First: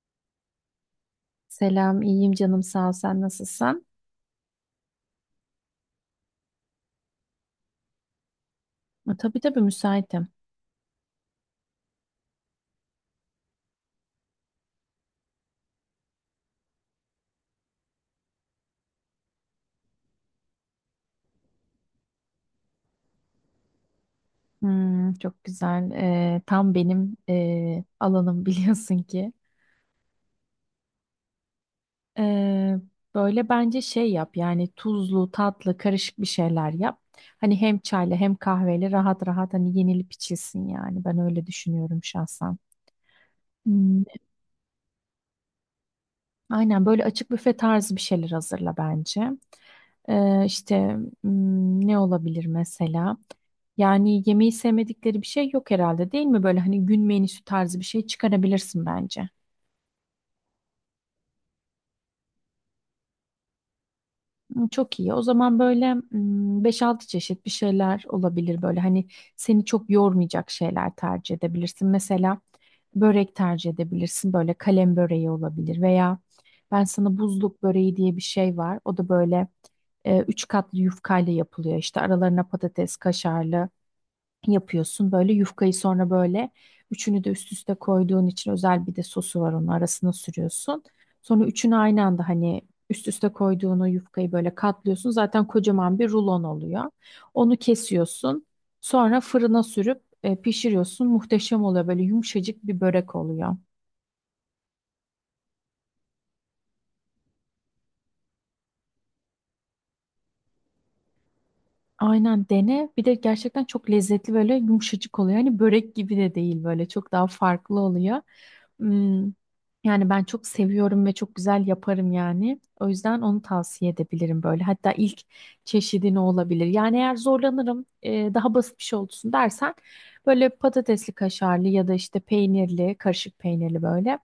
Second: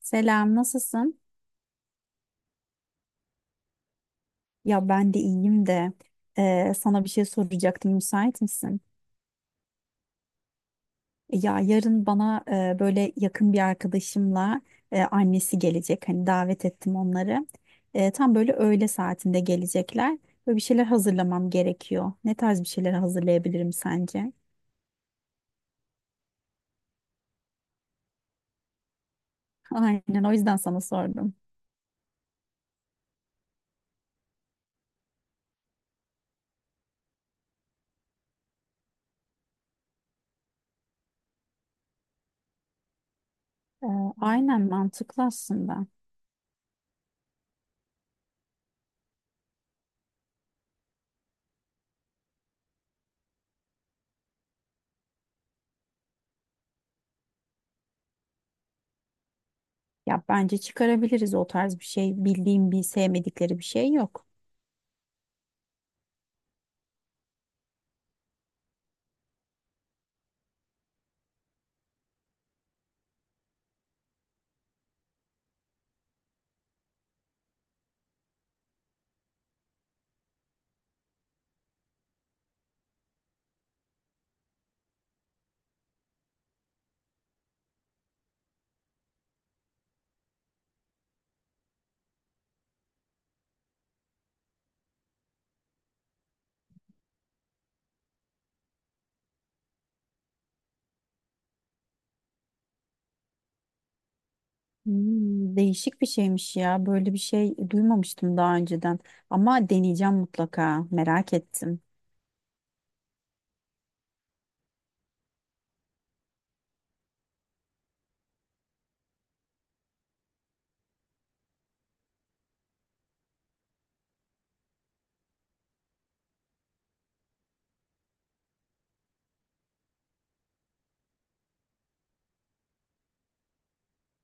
Selam, nasılsın? Selam, iyiyim canım sağ ol. Sen nasılsın? Ya ben de iyiyim de sana bir şey soracaktım. Müsait misin? Tabii tabii müsaitim. Ya yarın bana böyle yakın bir arkadaşımla annesi gelecek. Hani davet ettim onları. Tam böyle öğle saatinde gelecekler. Böyle bir şeyler hazırlamam gerekiyor. Ne tarz bir şeyler hazırlayabilirim sence? Hmm, çok güzel. Tam benim alanım biliyorsun ki. Aynen, o yüzden sana sordum. E, böyle bence şey yap yani tuzlu, tatlı, karışık bir şeyler yap. Hani hem çayla hem kahveyle rahat rahat hani yenilip içilsin yani. Ben öyle düşünüyorum şahsen. E, Hmm, aynen mantıklı aslında. aynen böyle açık büfe tarzı bir şeyler hazırla bence. İşte ne olabilir mesela? Yani yemeği sevmedikleri bir şey yok herhalde değil mi? Böyle hani gün menüsü tarzı bir şey çıkarabilirsin bence. Ya bence çıkarabiliriz o tarz bir şey. Bildiğim bir sevmedikleri bir şey yok. Hı, çok iyi. O zaman böyle 5-6 çeşit bir şeyler olabilir böyle. Hani seni çok yormayacak şeyler tercih edebilirsin. Mesela börek tercih edebilirsin. Böyle kalem böreği olabilir veya ben sana buzluk böreği diye bir şey var. O da böyle üç katlı yufkayla yapılıyor. İşte aralarına patates, kaşarlı yapıyorsun. Böyle yufkayı sonra böyle üçünü de üst üste koyduğun için özel bir de sosu var onun arasına sürüyorsun. Sonra üçünü aynı anda hani üst üste koyduğun o yufkayı böyle katlıyorsun. Zaten kocaman bir rulon oluyor. Onu kesiyorsun. Sonra fırına sürüp pişiriyorsun. Muhteşem oluyor. Böyle yumuşacık bir börek oluyor. Hmm, değişik bir şeymiş ya. Böyle bir şey duymamıştım daha önceden. Ama deneyeceğim mutlaka. Merak ettim. Aynen dene. Bir de gerçekten çok lezzetli böyle yumuşacık oluyor. Hani börek gibi de değil böyle çok daha farklı oluyor. Hmm, Yani ben çok seviyorum ve çok güzel yaparım yani. O yüzden onu tavsiye edebilirim böyle. Hatta ilk çeşidini olabilir. Yani eğer zorlanırım daha basit bir şey olsun dersen böyle patatesli kaşarlı ya da işte peynirli, karışık peynirli böyle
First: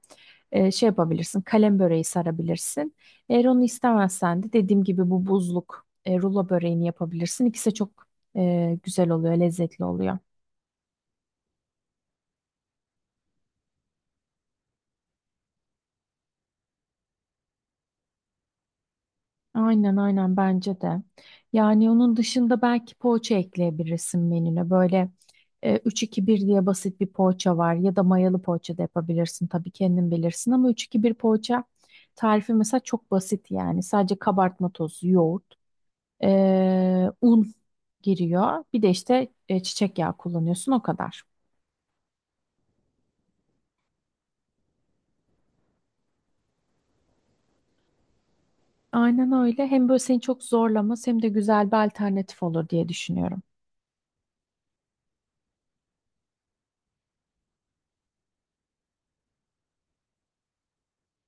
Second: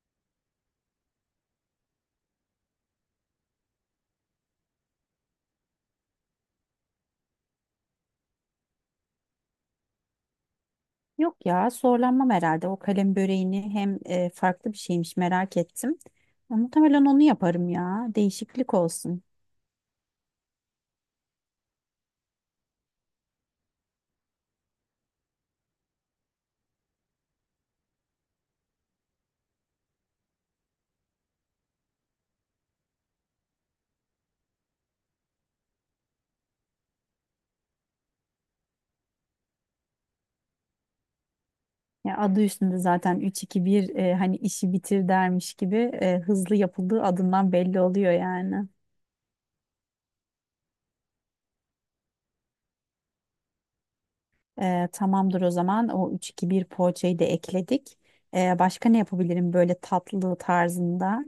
şey yapabilirsin. Kalem böreği sarabilirsin. Eğer onu istemezsen de dediğim gibi bu buzluk rulo böreğini yapabilirsin. İkisi de çok güzel oluyor, lezzetli oluyor. Yok ya, zorlanmam herhalde. O kalem böreğini hem farklı bir şeymiş merak ettim. Ya, muhtemelen onu yaparım ya. Değişiklik olsun. Aynen aynen bence de. Yani onun dışında belki poğaça ekleyebilirsin menüne. Böyle 3-2-1 diye basit bir poğaça var ya da mayalı poğaça da yapabilirsin. Tabii kendin bilirsin ama üç iki bir poğaça tarifi mesela çok basit yani. Sadece kabartma tozu, yoğurt, un giriyor. Bir de işte çiçek yağı kullanıyorsun o kadar. Ya adı üstünde zaten üç iki bir hani işi bitir dermiş gibi hızlı yapıldığı adından belli oluyor yani. Aynen öyle. Hem böyle seni çok zorlamaz hem de güzel bir alternatif olur diye düşünüyorum. Tamamdır o zaman. O üç iki bir poğaçayı da ekledik. Başka ne yapabilirim böyle tatlı tarzında?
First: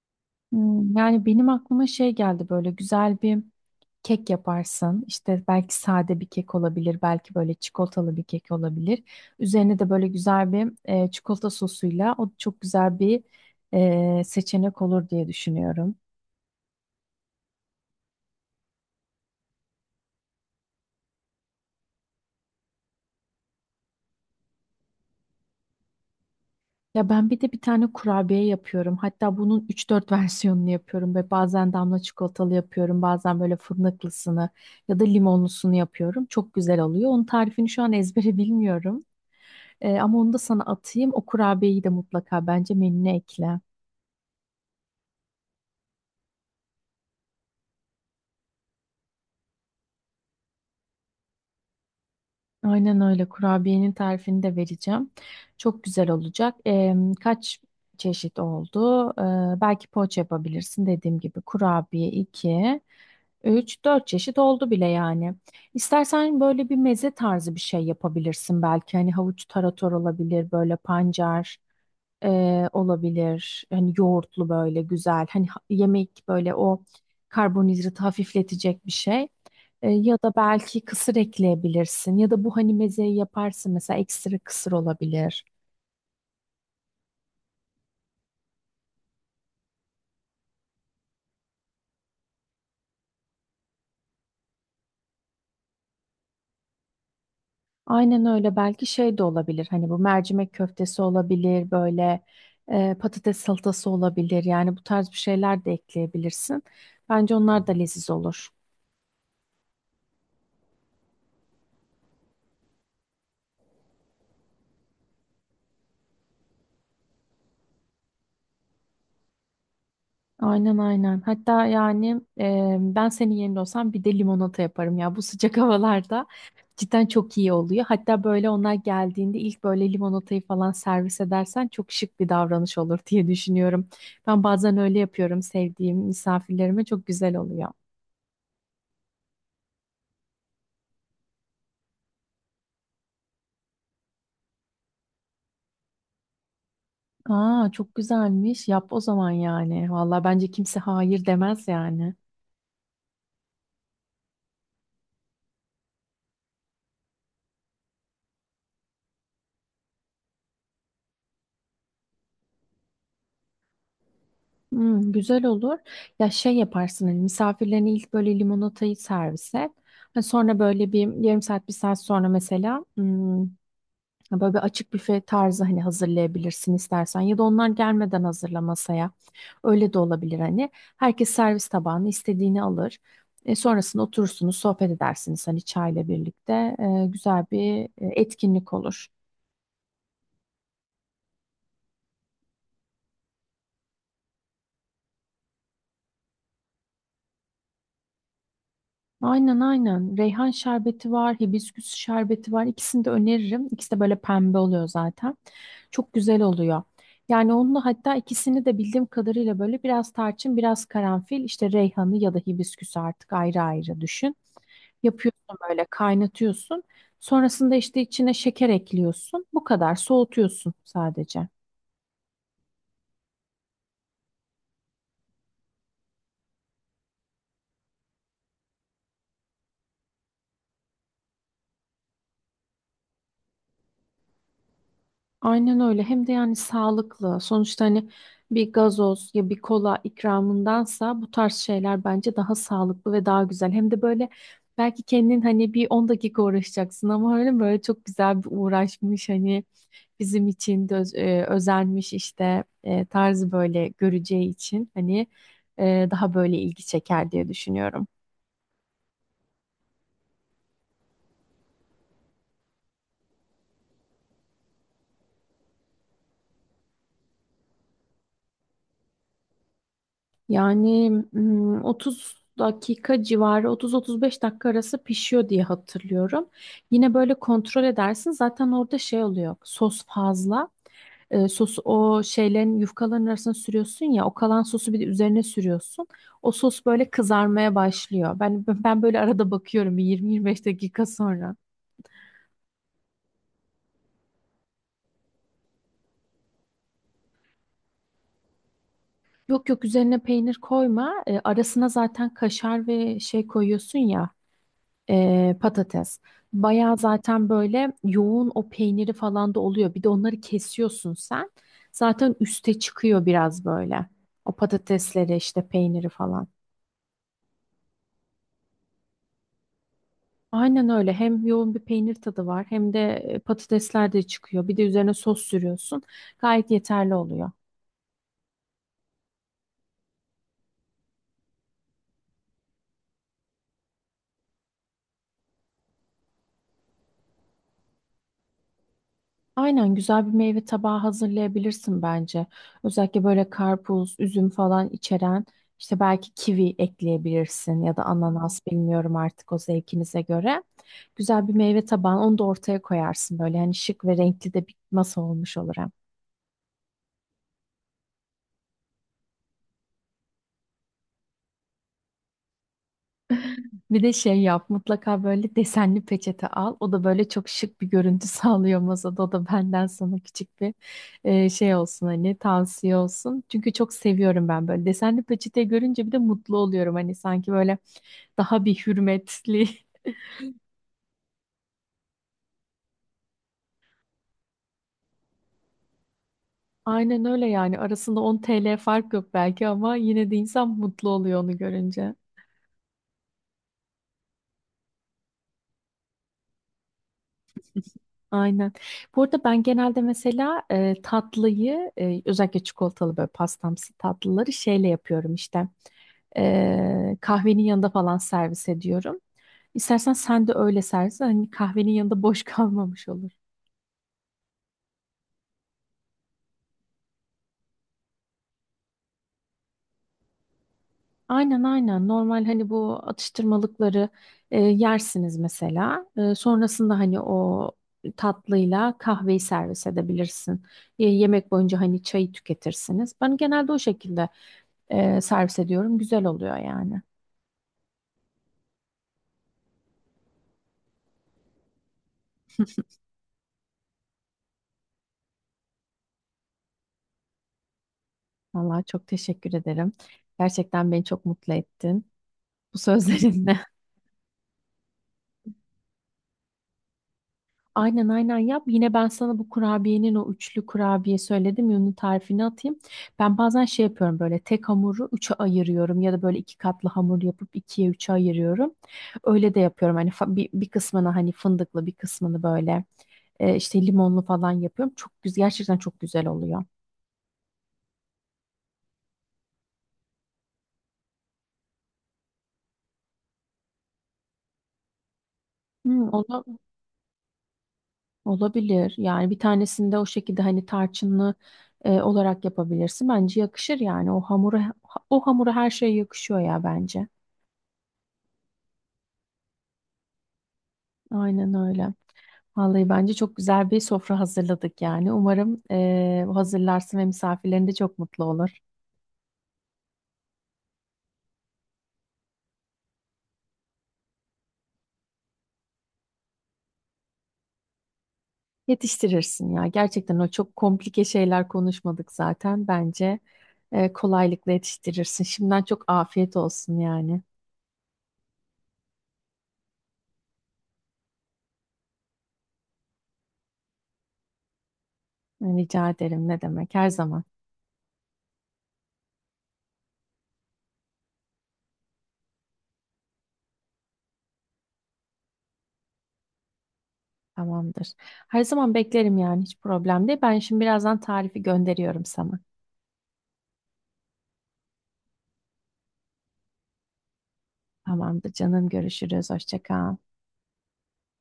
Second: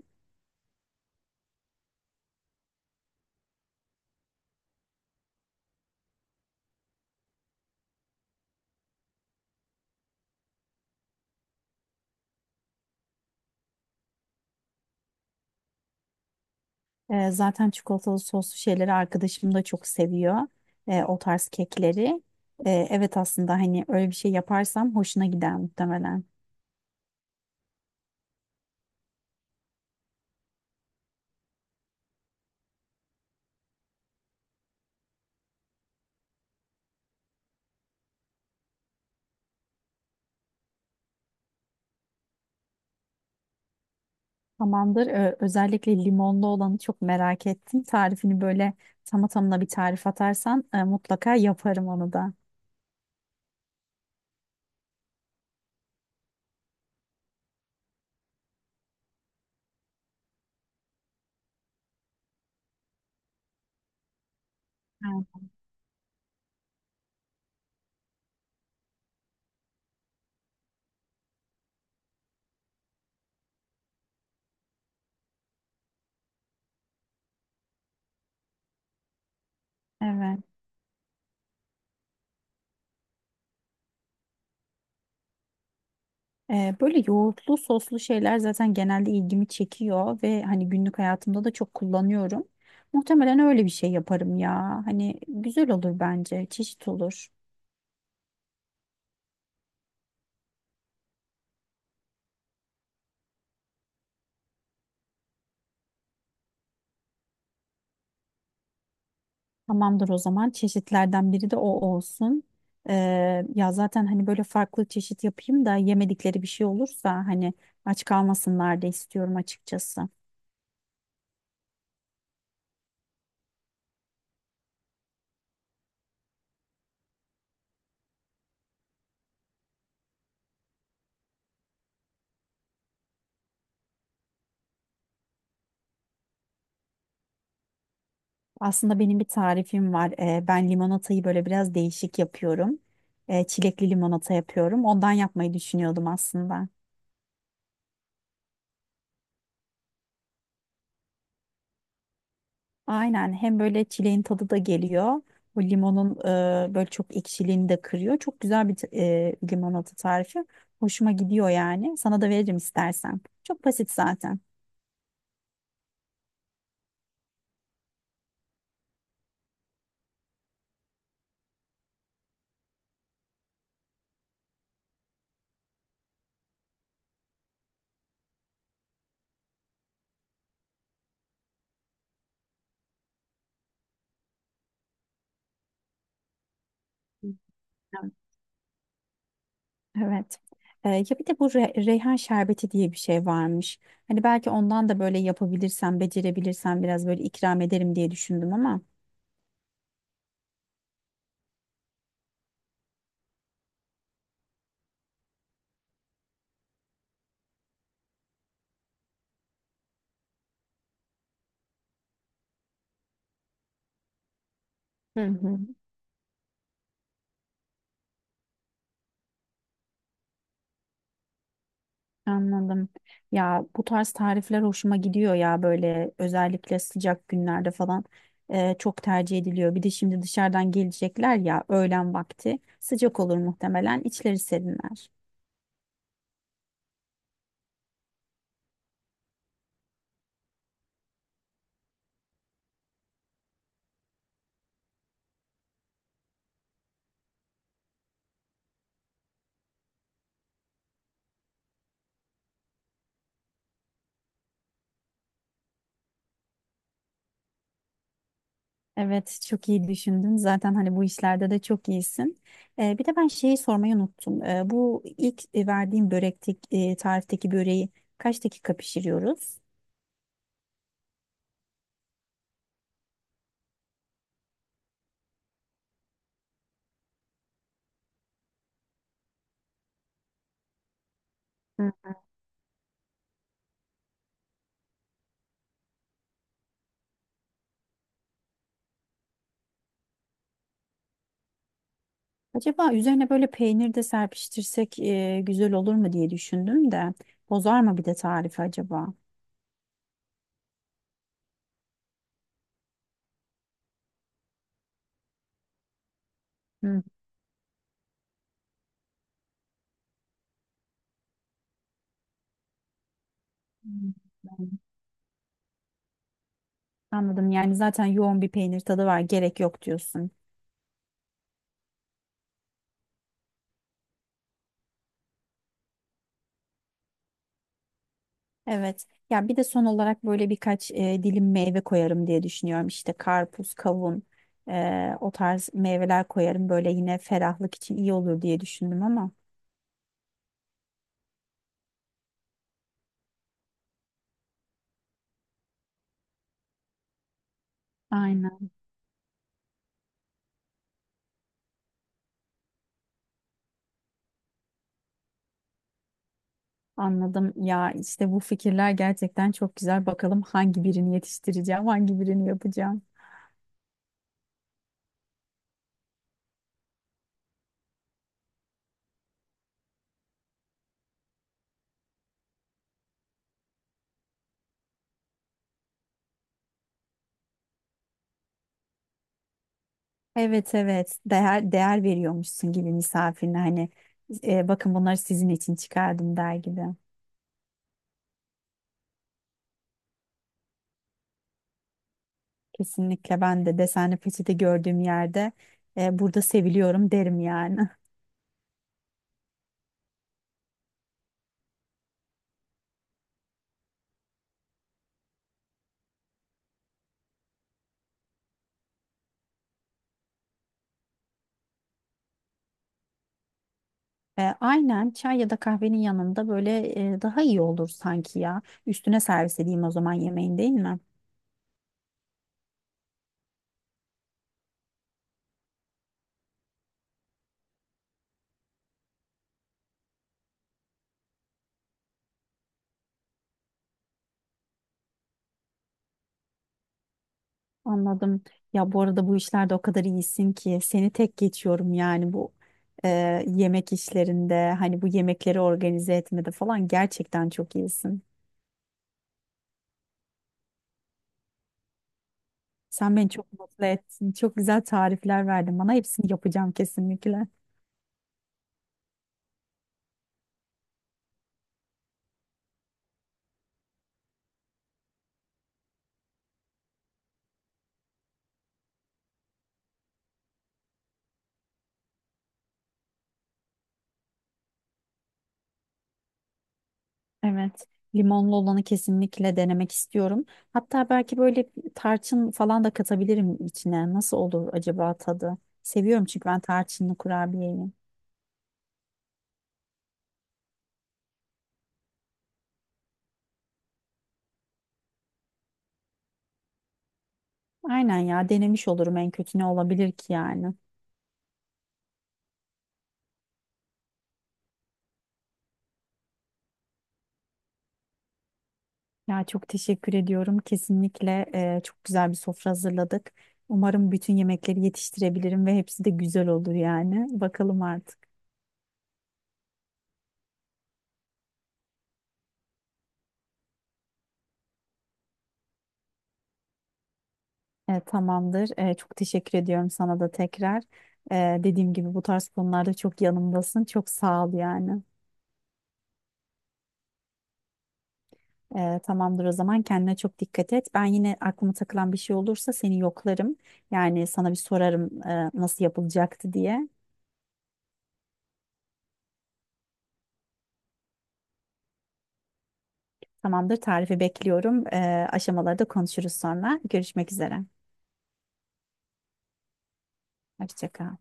Yani benim aklıma şey geldi böyle güzel bir kek yaparsın. İşte belki sade bir kek olabilir, belki böyle çikolatalı bir kek olabilir. Üzerine de böyle güzel bir çikolata sosuyla o çok güzel bir seçenek olur diye düşünüyorum. Zaten çikolatalı soslu şeyleri arkadaşım da çok seviyor. O tarz kekleri. Evet aslında hani öyle bir şey yaparsam hoşuna gider muhtemelen. Ya ben bir de bir tane kurabiye yapıyorum. Hatta bunun üç dört versiyonunu yapıyorum ve bazen damla çikolatalı yapıyorum. Bazen böyle fındıklısını ya da limonlusunu yapıyorum. Çok güzel oluyor. Onun tarifini şu an ezbere bilmiyorum. Ama onu da sana atayım. O kurabiyeyi de mutlaka bence menüne ekle. Tamamdır. Özellikle limonlu olanı çok merak ettim. Tarifini böyle tamı tamına bir tarif atarsan mutlaka yaparım onu da. Aynen öyle. Kurabiyenin tarifini de vereceğim. Çok güzel olacak. Kaç çeşit oldu? Belki poğaça yapabilirsin dediğim gibi. Kurabiye 2, 3, 4 çeşit oldu bile yani. İstersen böyle bir meze tarzı bir şey yapabilirsin belki. Hani havuç tarator olabilir, böyle pancar olabilir. Hani yoğurtlu böyle güzel. Hani yemek böyle o karbonhidratı hafifletecek bir şey. Ya da Evet. belki kısır ekleyebilirsin. Ya da bu hani mezeyi yaparsın mesela ekstra kısır olabilir. Böyle yoğurtlu soslu şeyler zaten genelde ilgimi çekiyor ve hani günlük hayatımda da çok kullanıyorum. Muhtemelen öyle bir şey yaparım ya. Hani güzel olur bence. Çeşit olur. Aynen öyle belki şey de olabilir. Hani bu mercimek köftesi olabilir böyle patates salatası olabilir. Yani bu tarz bir şeyler de ekleyebilirsin. Bence onlar da leziz olur. Tamamdır o zaman. Çeşitlerden biri de o olsun. Ee, Ya zaten hani böyle farklı çeşit yapayım da yemedikleri bir şey olursa hani aç kalmasınlar da istiyorum açıkçası. Aynen aynen. Hatta yani ben senin yerinde olsam bir de limonata yaparım ya. Bu sıcak havalarda cidden çok iyi oluyor. Hatta böyle onlar geldiğinde ilk böyle limonatayı falan servis edersen çok şık bir davranış olur diye düşünüyorum. Ben bazen öyle yapıyorum sevdiğim misafirlerime çok güzel oluyor. Aslında benim bir tarifim var. Ben limonatayı böyle biraz değişik yapıyorum. Çilekli limonata yapıyorum. Ondan yapmayı düşünüyordum aslında. Aa çok güzelmiş. Yap o zaman yani. Vallahi bence kimse hayır demez yani. Aynen hem böyle çileğin tadı da geliyor. Bu limonun böyle çok ekşiliğini de kırıyor. Çok güzel bir limonata tarifi. Hoşuma gidiyor yani. Sana da veririm istersen. Çok basit zaten. Güzel olur. Ya şey yaparsın hani misafirlerine ilk böyle limonatayı servis et. Hani sonra böyle bir yarım saat bir saat sonra mesela böyle bir açık büfe tarzı hani hazırlayabilirsin istersen. Ya da onlar gelmeden hazırla masaya. Öyle de olabilir hani. Herkes servis tabağını istediğini alır. Sonrasında oturursunuz sohbet edersiniz hani çayla birlikte. Güzel bir etkinlik olur. Evet. Ya bir de bu reyhan şerbeti diye bir şey varmış. Hani belki ondan da böyle yapabilirsem, becerebilirsem biraz böyle ikram ederim diye düşündüm ama. Aynen aynen. Reyhan şerbeti var, hibisküs şerbeti var. İkisini de öneririm. İkisi de böyle pembe oluyor zaten. Çok güzel oluyor. Yani onunla hatta ikisini de bildiğim kadarıyla böyle biraz tarçın, biraz karanfil, işte reyhanı ya da hibisküsü artık ayrı ayrı düşün. Hı Yapıyorsun hı. böyle kaynatıyorsun. Sonrasında işte içine şeker ekliyorsun. Bu kadar soğutuyorsun sadece. Anladım. Ya bu tarz tarifler hoşuma gidiyor ya böyle özellikle sıcak günlerde falan çok tercih ediliyor. Bir de şimdi dışarıdan gelecekler ya öğlen vakti sıcak olur muhtemelen içleri serinler. Aynen öyle. Hem de yani sağlıklı. Sonuçta hani bir gazoz ya bir kola ikramındansa bu tarz şeyler bence daha sağlıklı ve daha güzel. Hem de böyle belki kendin hani bir 10 dakika uğraşacaksın ama öyle böyle çok güzel bir uğraşmış hani bizim için de özenmiş işte tarzı böyle göreceği için hani daha böyle ilgi çeker diye düşünüyorum. Evet, çok iyi düşündün. Zaten hani bu işlerde de çok iyisin. Bir de ben şeyi sormayı unuttum. Bu ilk verdiğim börektik tarifteki böreği kaç dakika pişiriyoruz? Yani 30 dakika civarı 30-35 dakika arası pişiyor diye hatırlıyorum. Yine böyle kontrol edersin. Zaten orada şey oluyor. Sos fazla. Sosu Hı. o şeylerin yufkaların arasına sürüyorsun ya. O kalan sosu bir de üzerine sürüyorsun. O sos böyle kızarmaya başlıyor. Ben böyle arada bakıyorum bir 20-25 dakika sonra. Acaba üzerine böyle peynir de serpiştirsek güzel olur mu diye düşündüm de bozar mı bir de tarifi acaba? Yok yok üzerine peynir koyma. Arasına zaten kaşar ve şey koyuyorsun ya. Patates. Bayağı Hı. zaten böyle yoğun o peyniri falan da oluyor. Bir de onları kesiyorsun sen. Zaten üste çıkıyor biraz böyle. Hmm. O patatesleri işte peyniri falan. Anladım. Yani zaten yoğun bir peynir tadı var. Gerek yok diyorsun. Aynen öyle. Hem yoğun bir peynir tadı var hem de patatesler de çıkıyor. Bir de üzerine sos sürüyorsun. Gayet yeterli oluyor. Evet. Ya bir de son olarak böyle birkaç dilim meyve koyarım diye düşünüyorum. İşte karpuz, kavun, o tarz meyveler koyarım. Böyle yine ferahlık için iyi olur diye düşündüm ama. Aynen güzel bir meyve tabağı hazırlayabilirsin bence. Özellikle böyle karpuz, üzüm falan içeren işte belki kivi ekleyebilirsin ya da ananas Aynen. bilmiyorum artık o zevkinize göre. Güzel bir meyve tabağı onu da ortaya koyarsın böyle hani şık ve renkli de bir masa olmuş olur hem. Anladım. Ya işte bu fikirler gerçekten çok güzel. Bakalım hangi birini yetiştireceğim, hangi birini yapacağım. Bir de şey yap mutlaka böyle desenli peçete al. O da böyle çok şık bir görüntü sağlıyor masada. O da benden sana küçük bir şey olsun hani tavsiye olsun. Çünkü çok seviyorum ben böyle desenli peçete görünce bir de mutlu oluyorum. Hani sanki böyle daha bir hürmetli. Evet evet. Değer veriyormuşsun gibi misafirine hani bakın bunları sizin için çıkardım der gibi. Aynen öyle yani arasında 10 TL fark yok belki ama yine de insan mutlu oluyor onu görünce. Kesinlikle ben de desenli peçete gördüğüm yerde burada seviliyorum derim yani. Aynen. Bu arada ben genelde mesela tatlıyı özellikle çikolatalı böyle pastamsı tatlıları şeyle yapıyorum işte. Kahvenin yanında falan servis ediyorum. İstersen sen de öyle servis et. Hani kahvenin yanında boş kalmamış olur. Aynen çay ya da kahvenin yanında böyle daha iyi olur sanki ya. Üstüne servis edeyim o zaman yemeğin değil mi? Aynen aynen. Normal hani bu atıştırmalıkları yersiniz mesela. Sonrasında hani o tatlıyla kahveyi servis edebilirsin. Yemek boyunca hani çayı tüketirsiniz. Ben genelde o şekilde servis ediyorum. Güzel oluyor yani. Anladım. Ya bu arada bu işlerde o kadar iyisin ki seni tek geçiyorum yani bu e, yemek işlerinde hani bu yemekleri organize etmede falan gerçekten çok iyisin. Vallahi çok teşekkür ederim. Gerçekten beni çok mutlu ettin bu Sen beni çok sözlerinle. mutlu ettin. Çok güzel tarifler verdin bana. Hepsini yapacağım kesinlikle. Aynen aynen yap. Yine ben sana bu kurabiyenin o üçlü kurabiye söyledim ya onun tarifini atayım. Ben bazen şey yapıyorum böyle tek hamuru üçe ayırıyorum ya da böyle iki katlı hamur yapıp ikiye üçe ayırıyorum. Öyle de yapıyorum hani bir kısmını hani fındıklı bir kısmını böyle işte limonlu falan yapıyorum. Çok güzel gerçekten çok güzel oluyor. Evet. Limonlu olanı kesinlikle denemek istiyorum. Hatta belki böyle tarçın falan da katabilirim içine. Nasıl olur acaba tadı? Hmm, Seviyorum çünkü onu ben tarçınlı kurabiyeyi. Olabilir. Yani bir tanesinde o şekilde hani tarçınlı olarak yapabilirsin. Bence yakışır yani. O hamura her şey yakışıyor ya bence. Aynen ya denemiş olurum en kötü ne olabilir ki yani. Aynen öyle. Vallahi bence çok güzel bir sofra hazırladık yani. Umarım hazırlarsın ve misafirlerin de çok mutlu olur. Ya çok teşekkür ediyorum. Kesinlikle çok güzel bir sofra hazırladık. Umarım bütün yemekleri yetiştirebilirim ve hepsi de güzel olur yani. Bakalım artık. Yetiştirirsin ya. Gerçekten o çok komplike şeyler konuşmadık zaten. Bence kolaylıkla yetiştirirsin. Şimdiden çok afiyet olsun yani. Tamamdır. Çok teşekkür ediyorum sana da tekrar. Dediğim gibi bu tarz konularda çok yanımdasın. Çok sağ ol yani. Rica ederim. Ne demek? Her zaman. Tamamdır o zaman kendine çok dikkat et. Ben yine aklıma takılan bir şey olursa seni yoklarım. Yani sana bir sorarım nasıl yapılacaktı diye. Tamamdır. Her zaman beklerim yani hiç problem değil. Ben şimdi birazdan tarifi gönderiyorum sana. Tamamdır tarifi bekliyorum. Aşamalarda konuşuruz sonra. Görüşmek üzere. Tamamdır canım görüşürüz. Hoşça kal. Hoşça kal.